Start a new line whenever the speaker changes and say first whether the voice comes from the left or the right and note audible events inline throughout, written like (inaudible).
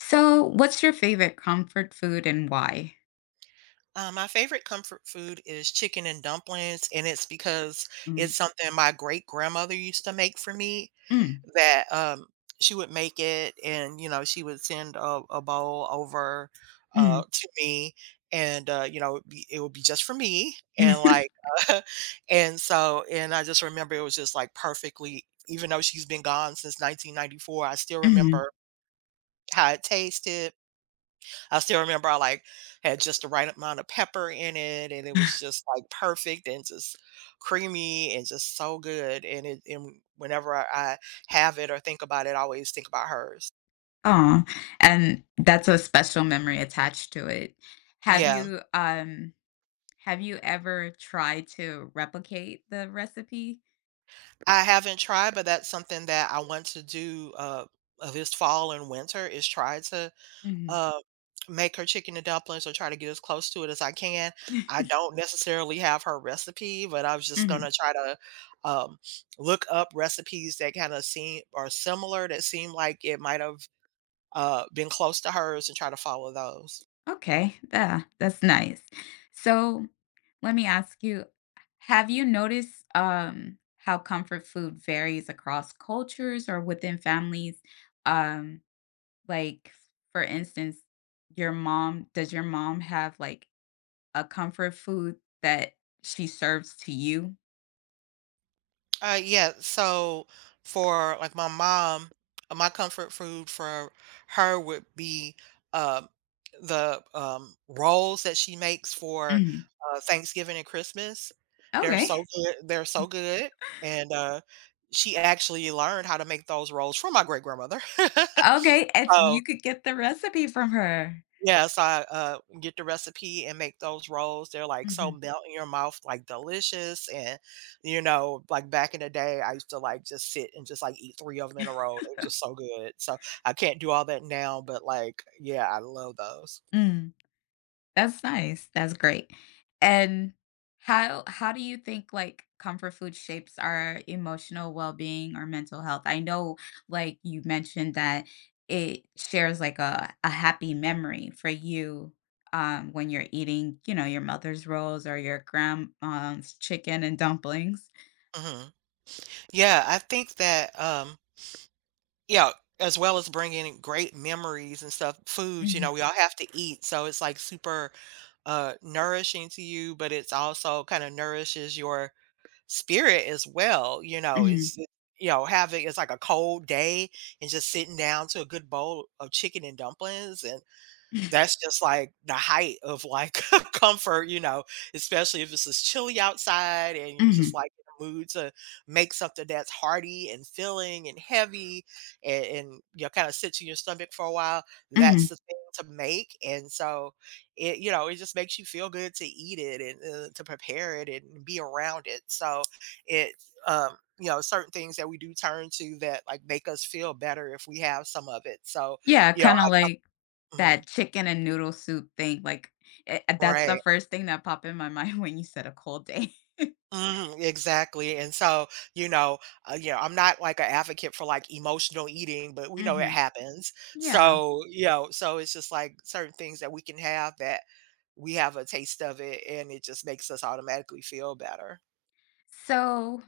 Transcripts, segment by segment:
left: So, what's your favorite comfort food and why?
right: My favorite comfort food is chicken and dumplings, and it's because it's
left: Mm.
right: something my great grandmother used to make for me
left: Mm.
right: that she would make it and, you know, she would send a bowl over
left: Mm.
right: to me and, you know, it would be just for me. And
left: (laughs)
right: like, (laughs) and so, and I just remember it was just like perfectly, even though she's been gone since 1994, I still
left: Mm.
right: remember how it tasted. I still remember I like had just the right amount of pepper in it and it was just like perfect and just creamy and just so good. And it and whenever I have it or think about it, I always think about hers.
left: Aw, and that's a special memory attached to it. Have
right: Yeah.
left: you, um, have you ever tried to replicate the recipe?
right: I haven't tried, but that's something that I want to do this fall and winter is try to
left: Mhm.
right: uh, make her chicken and dumplings or try to get as close to it as I can. I don't necessarily have her recipe, but I was just
left: Mhm.
right: gonna
left: (laughs)
right: try to, um, look up recipes that kinda seem are similar that seem like it might have, been close to hers and try to follow those.
left: Okay, yeah, that's nice. So, let me ask you, have you noticed, how comfort food varies across cultures or within families? Um Like, for instance, does your mom have like a comfort food that she serves to you?
right: Yeah. So for like my mom, my comfort food for her would be um the rolls that she makes for
left: Mhm.
right: Thanksgiving and Christmas. They're so
left: Okay.
right: good. They're so good, and she actually learned how to make those rolls from my great grandmother. (laughs)
left: Okay, it's
right: So
left: you could get the recipe from her.
right: yes, I, get the recipe and make those rolls. They're, like, so
left: Mhm.
right: melt in your mouth, like, delicious, and, you know, like, back in the day, I used to, like, just sit and just, like, eat 3 of them in a row. It was just so good. So, I can't do all that now, but, like, yeah, I love those.
left: Mm. That's nice. That's great. And how do you think like comfort food shapes our emotional well-being or mental health? I know like you mentioned that it shares like a happy memory for you when you're eating, your mother's rolls or your grandma's chicken and dumplings.
right: Mhm. Yeah, I think that, yeah, as well as bringing great memories and stuff, foods you
left: Hmm.
right: know, we all have to eat, so it's, like, super, nourishing to you, but it's also kinda nourishes your spirit as well, you know,
left: Hmm.
right: it's just, you know, having it's like a cold day and just sitting down to a good bowl of chicken and dumplings and
left: Hmm.
right: that's just, like, the height of, like, (laughs) comfort, you know, especially if it's just chilly outside and you're
left: Hmm.
right: just, like, in the mood to make something that's hearty and filling and heavy and you know, kinda sits in your stomach for a while.
left: Hmm.
right: That's the thing to make, and so it you know, it just makes you feel good to eat it and, to prepare it and be around it. So it, you know, certain things that we do turn to that, like, make us feel better if we have some of it. So,
left: Yeah,
right: you know,
left: kind of like
right: I mhm.
left: that chicken and noodle soup thing, like, that's the
right: Right.
left: first thing that popped in my (laughs) mind when you said a cold day. (laughs)
right: Mhm, exactly, and so, you know, you know, I'm not like an advocate for, like, emotional eating, but we know it
left: Mhm.
right: happens.
left: Yeah.
right: So, you know, so it's just like certain things that we can have that we have a taste of it, and it just makes us automatically feel better.
left: So,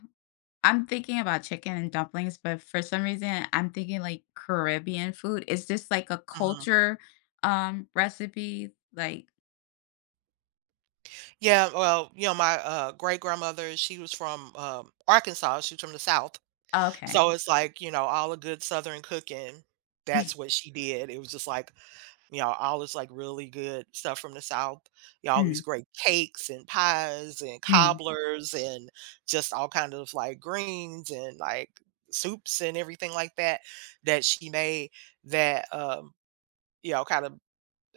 left: I'm thinking about chicken and dumplings, but for some reason, I'm thinking, like, Caribbean food. Is this, like, a
right: Mhm.
left: culture, recipe? Like,
right: Yeah, well, you know, my, great-grandmother, she was from, Arkansas, she was from the South.
left: okay.
right: So it's like, you know, all the good Southern cooking, that's
left: (laughs)
right: what she did. It was just like you know, all this, like, really good stuff from the South. You know, all these
left: Mm.
right: great cakes and pies and
left: Mm.
right: cobblers and just all kind of, like, greens and, like, soups and everything like that that she made that, you know, kind of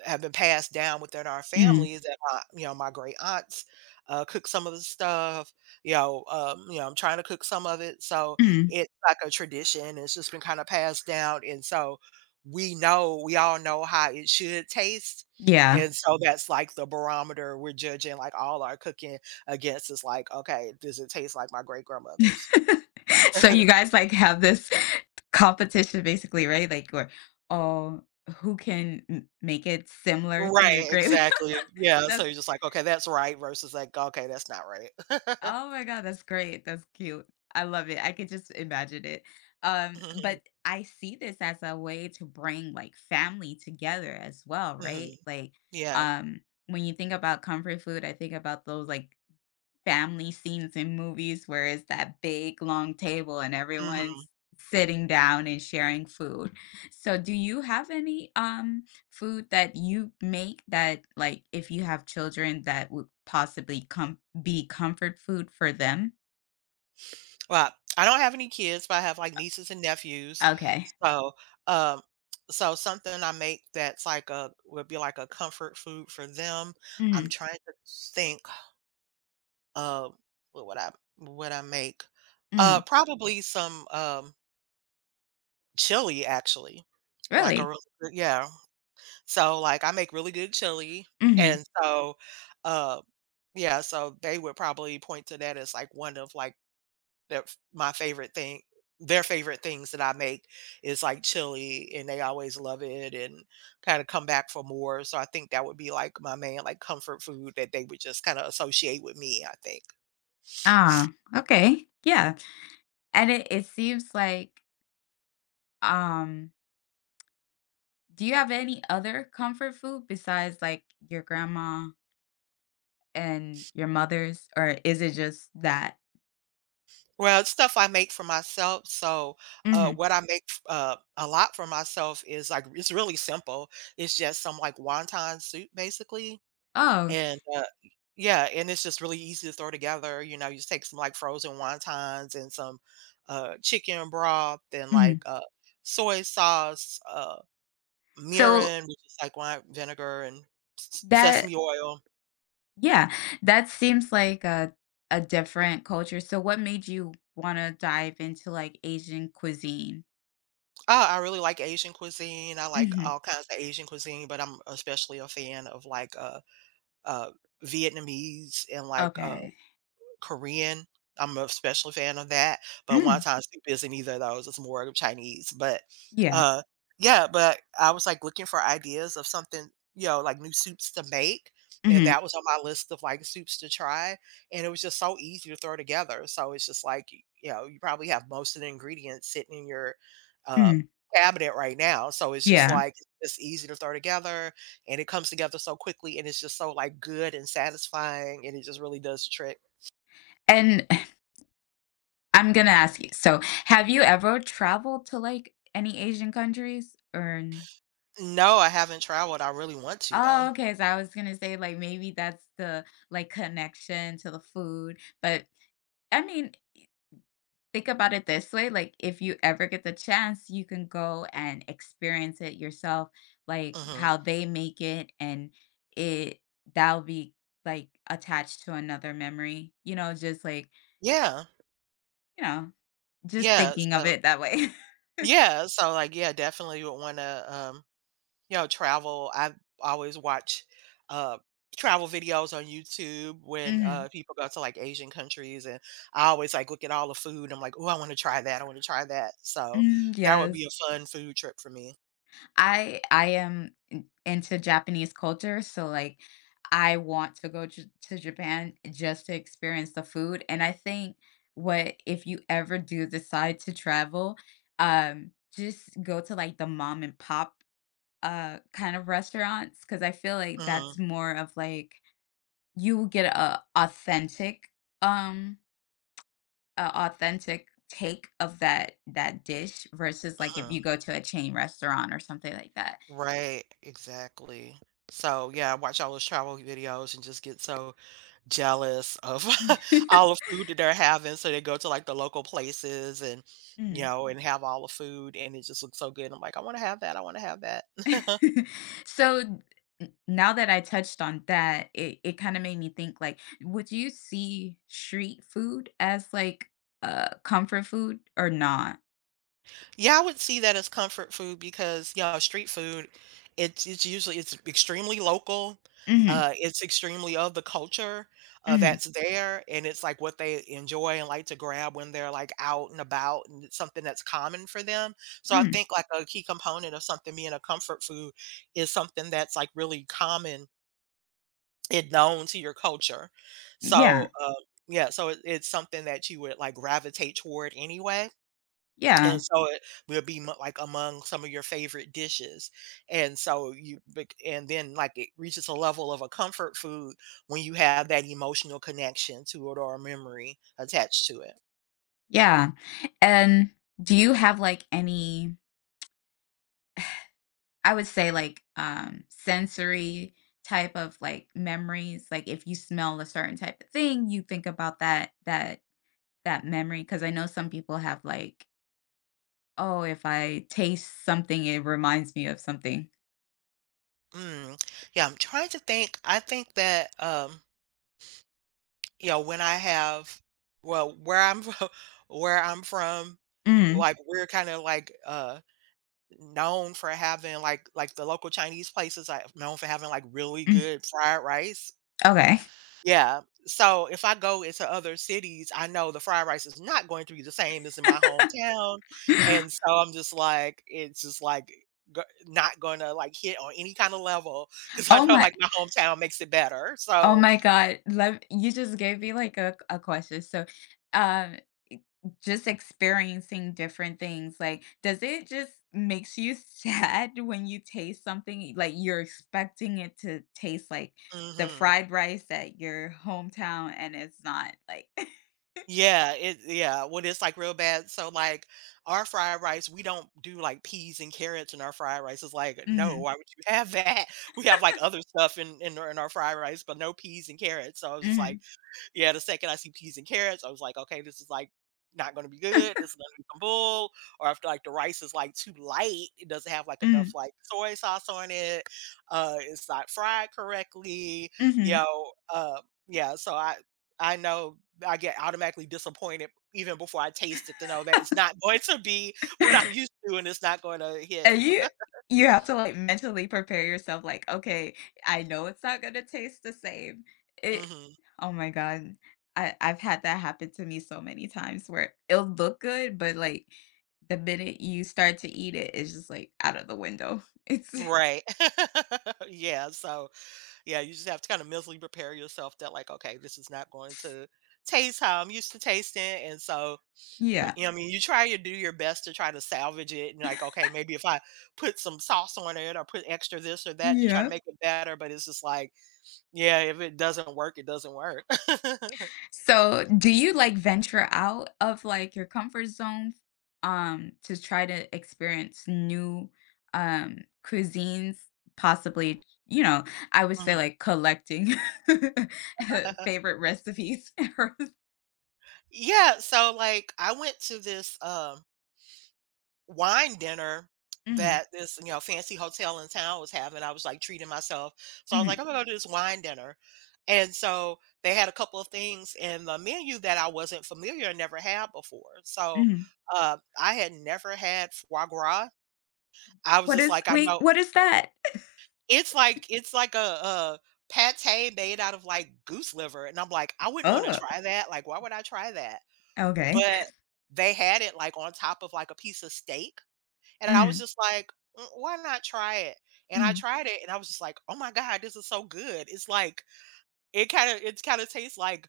right: have been passed down within our
left: Mm.
right: families. That my, you know, my great aunts cook some of the stuff. You know, I'm trying to cook some of it, so
left: Mm.
right: it's like a tradition. It's just been kind of passed down, and so we know, we all know how it should taste.
left: Yeah.
right: And so mhm, that's like the barometer we're judging like all our cooking against is like, okay, does it taste like my great grandmother's?
left: (laughs) So you
right: (laughs)
left: guys like have this competition basically, right? Like where, oh, who can make it similar to your
right: Right,
left: grade?
right: exactly.
left: (laughs)
right: Yeah. So
left: That's,
right: you're just like, okay, that's right versus like, okay, that's not right.
left: oh
right: (laughs)
left: my god, that's great. That's cute. I love it. I could just imagine it. Um,
right: Mhm.
left: but I see this as a way to bring like family together as well, right?
right: Mhm.
left: Like,
right: Yeah.
left: um when you think about comfort food, I think about those like family scenes in movies where it's that big long table and
right: Mhm.
left: everyone's sitting down and sharing food. So do you have any food that you make that like if you have children that would possibly com be comfort food for them?
right: Well, I don't have any kids, but I have, like, nieces and nephews.
left: Okay.
right: So, um, so something I make that's like a would be like a comfort food for them. I'm
left: Mhm.
right: trying to think of what would I what I make?
left: Mhm.
right: Probably some, chili actually, like a
left: Really?
right: really good yeah. So, like, I make really good chili,
left: Mhm.
right: and so, uh, yeah, so they would probably point to that as, like, one of, like, Their my favorite thing their favorite things that I make is like chili, and they always love it and kinda come back for more, so I think that would be, like, my main, like, comfort food that they would just kinda associate with me, I think.
left: Ah, okay. Yeah. And it seems like um do you have any other comfort food besides like your grandma and your mother's, or is it just that?
right: Well, it's stuff I make for myself, so,
left: Mhm.
right: what I make a lot for myself is, like it's really simple. It's just some, like, wonton soup, basically.
left: Oh,
right: And, yeah, and it's just really easy to throw together, you know, you just take some, like, frozen wontons and some, chicken broth and, like,
left: mhm.
right: soy sauce,
left: So
right: mirin, which is, like, wine vinegar and s
left: that
right: sesame oil.
left: yeah, that seems like a different culture. So what made you wanna dive into, like, Asian cuisine?
right: Ah, I really like Asian cuisine, I like
left: Mhm.
right: all kinds of Asian cuisine, but I'm especially a fan of, like, uh, Vietnamese and, like,
left: Okay.
right: Korean. I'm a special fan of that, but one
left: Mm,
right: time soup isn't either of those, it's more of Chinese, but,
left: yeah.
right: uh, yeah, but I was, like, looking for ideas of something, you know, like, new soups to make, and
left: Mhm,
right: that was on my list of, like, soups to try, and it was just so easy to throw together, so it's just, like, y you know, you probably have most of the ingredients sitting in your, uh,
left: mhm,
right: cabinet right now, so it's just,
left: yeah.
right: like, it's easy to throw together, and it comes together so quickly, and it's just so, like, good and satisfying, and it just really does the trick.
left: And (laughs) (sighs) I'm gonna ask you, so have you ever traveled to, like, any Asian countries or
right: No, I haven't traveled, I really want to,
left: Oh,
right: though.
left: okay, so I was gonna say, like, maybe that's the, like, connection to the food, but, I mean, think about it this way, like, if you ever get the chance, you can go and experience it yourself, like,
right: Mhm.
left: how they make it, and it that'll be, like, attached to another memory, you know, just, like,
right: Yeah.
left: you know, just
right: Yeah,
left: thinking of
right: so
left: it that way. (laughs)
right: yeah, definitely would wanna, you know, travel. I always watch uh, travel videos on YouTube when,
left: Mhm.
right: people go to, like, Asian countries, and I always, like, look at all the food, I'm like, oh, I wanna try that, I wanna try that." So,
left: Mm,
right: that would
left: yes.
right: be a fun food trip for me.
left: I am into Japanese culture, so like I want to go to Japan just to experience the food. And I think what if you ever do decide to travel, just go to like the mom and pop kind of restaurants because I feel like
right: Mhm,
left: that's more of like you will get a authentic um take of that dish versus like if you
right: mhm.
left: go to a chain restaurant or something like that.
right: Right, exactly. So, yeah, I watch all those travel videos and just get so jealous of (laughs) all
left: (laughs)
right: the food that they're having, so they go to, like, the local places and, you
left: Mm.
right: know, and have all the food, and it just looks so good. I'm like, "I wanna have that, I wanna have that." (laughs)
left: (laughs) So, n now that I touched on that, it kinda made me think, like, would you see street food as, like, comfort food or not?
right: Yeah, I would see that as comfort food because, yeah, street food, it's usually it's extremely local.
left: Mhm,
right: It's extremely of the culture
left: mhm,
right: that's there, and it's like what they enjoy and like to grab when they're like out and about, and it's something that's common for them. So I
left: mm.
right: think like a key component of something being a comfort food is something that's like really common and known to your culture.
left: Yeah,
right: So yeah, so it's something that you would like gravitate toward anyway.
left: yeah,
right: And so it will be mo like among some of your favorite dishes, and so you bec and then, like, it reaches a level of a comfort food when you have that emotional connection to it or a memory attached to it.
left: yeah, and do you have, like, any, I would say, like, sensory type of, like, memories? Like, if you smell a certain type of thing, you think about that memory. Because I know some people have, like, "Oh, if I taste something, it reminds me of something."
right: Mm, yeah, I'm trying to think. I think that, you know, when I have well, where I'm fro (laughs) where I'm from,
left: Mm.
right: like, we're kinda, like, known for having, the local Chinese places are known for having, like, really
left: Mm.
right: good fried rice.
left: Okay.
right: Yeah. So if I go into other cities, I know the fried rice is not going to be the same as in my hometown.
left: (laughs)
right: And so I'm just like, it's just like not going to like hit on any kind of level because I
left: Oh
right: know
left: my
right: like my (laughs) hometown makes it better.
left: oh
right: So,
left: my god, let you just gave me, like, a question, so, um, just experiencing different things, like, does it just makes you (laughs) sad when you taste something, like, you're expecting it to taste like the
right: hmm,
left: fried rice at your hometown, and it's not, like (laughs)
right: yeah, when it's like real bad. So, like, our fried rice, we don't do like peas and carrots in our fried rice. It's like, no,
left: Mhm,
right: why would you have that? (laughs) We have like other stuff in our fried rice, but no peas and carrots. So I was just
left: mhm,
right: like, yeah, the second I see peas and carrots, I was like, okay, this is like not gonna be good. This is gonna be some bull. Or after like the rice is like too light, it doesn't have like enough
left: mm,
right: like soy sauce on it. It's not fried correctly. You
left: mhm.
right: know, yeah. So I know I get automatically disappointed even before I taste it to know that it's not going to be (laughs) what I'm
left: (laughs)
right: used to and it's not going to hit.
left: And you have to, like, mentally prepare yourself, like, "Okay, I know it's not gonna taste the same." It
right: Hmm.
left: Oh my god. I've had that happen to me so many times where it'll look good, but, like, the minute you start to eat it, it's just, like, out of the window. (laughs) It's
right: Right. (laughs) Yeah. So yeah, you just have to kind of mentally prepare yourself that like, okay, this is not going to taste how I'm used to tasting. And so,
left: Yeah.
right: you know, what I mean, you try to do your best to try to salvage it and like, okay, maybe if I put some sauce on it or put extra this or that to try to
left: Yeah.
right: make it better, but it's just like, yeah, if it doesn't work, it doesn't work. (laughs)
left: So, do you like venture out of like your comfort zone to try to experience new um cuisines, possibly, I would say
right: Mhm.
left: like collecting (laughs)
right: (laughs)
left: favorite recipes. (laughs)
right: Yeah, so like I went to this wine dinner
left: Hmm.
right: that this, you know, fancy hotel in town was having. I was like treating myself. So I was like,
left: Hmm.
right: I'm gonna go to this wine dinner. And so they had a couple of things in the menu that I wasn't familiar and never had before. So
left: Hmm.
right: I had never had foie gras. I was
left: What
right: just
left: is
right: like, I
left: Wait,
right: know
left: what is that?
right: it's like it's like a pate made out of like goose liver, and I'm like, I wouldn't want to
left: Oh,
right: try that. Like, why would I try that?
left: okay.
right: But they had it like on top of like a piece of steak and I was
left: Mm.
right: just like, "Mm, why not try it? And I
left: Mm.
right: tried it and I was just like, oh my God, this is so good. It's like it kind of tastes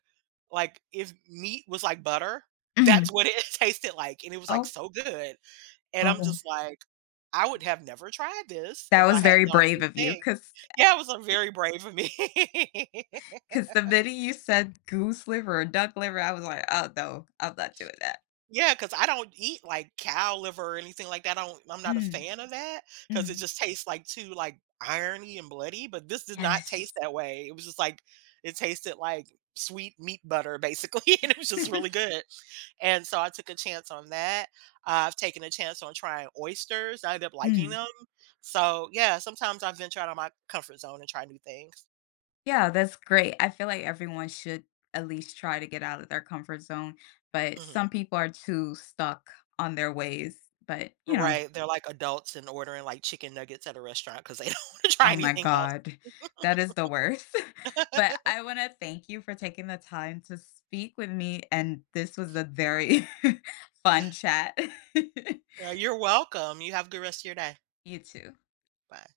right: like if meat was like butter.
left: Mm.
right: That's what it (laughs) tasted like. And it was like
left: Oh.
right: so good. And I'm
left: Oh.
right: just like, I would have never tried this
left: That
right: if I
left: was
right: had
left: very
right: not
left: brave
right: done
left: of
right: this
left: you
right: thing.
left: because
right: Yeah, it was a very brave of me. (laughs)
left: the minute you said goose liver or duck liver, I was like, oh no, I'm not doing that.
right: Yeah, because I don't eat, like, cow liver or anything like that, I'm not a
left: Mm.
right: fan of that because it
left: Mm.
right: just tastes, like, too, like, irony and bloody, but this did not taste
left: Yes.
right: that way. It was just, like it tasted like sweet meat butter, basically, (laughs) and it was just really
left: (laughs)
right: good, and so I took a chance on that. I've taken a chance on trying oysters, I ended up liking
left: Mm.
right: them. So, yeah, sometimes I venture out of my comfort zone and try new things.
left: Yeah, that's great. I feel like everyone should at least try to get out of their comfort zone, but
right: Mhm.
left: some people are too stuck on their ways. But,
right: Right, they're like adults and ordering, like, chicken nuggets at a restaurant because they don't (laughs) wanna try
left: oh my
right: anything else.
left: God, that is the worst. (laughs) But I want to thank you for taking the time to speak with me. And this was a very (laughs) fun chat.
right: You're welcome. You have a good rest of your day.
left: (laughs) You too.
right: Bye.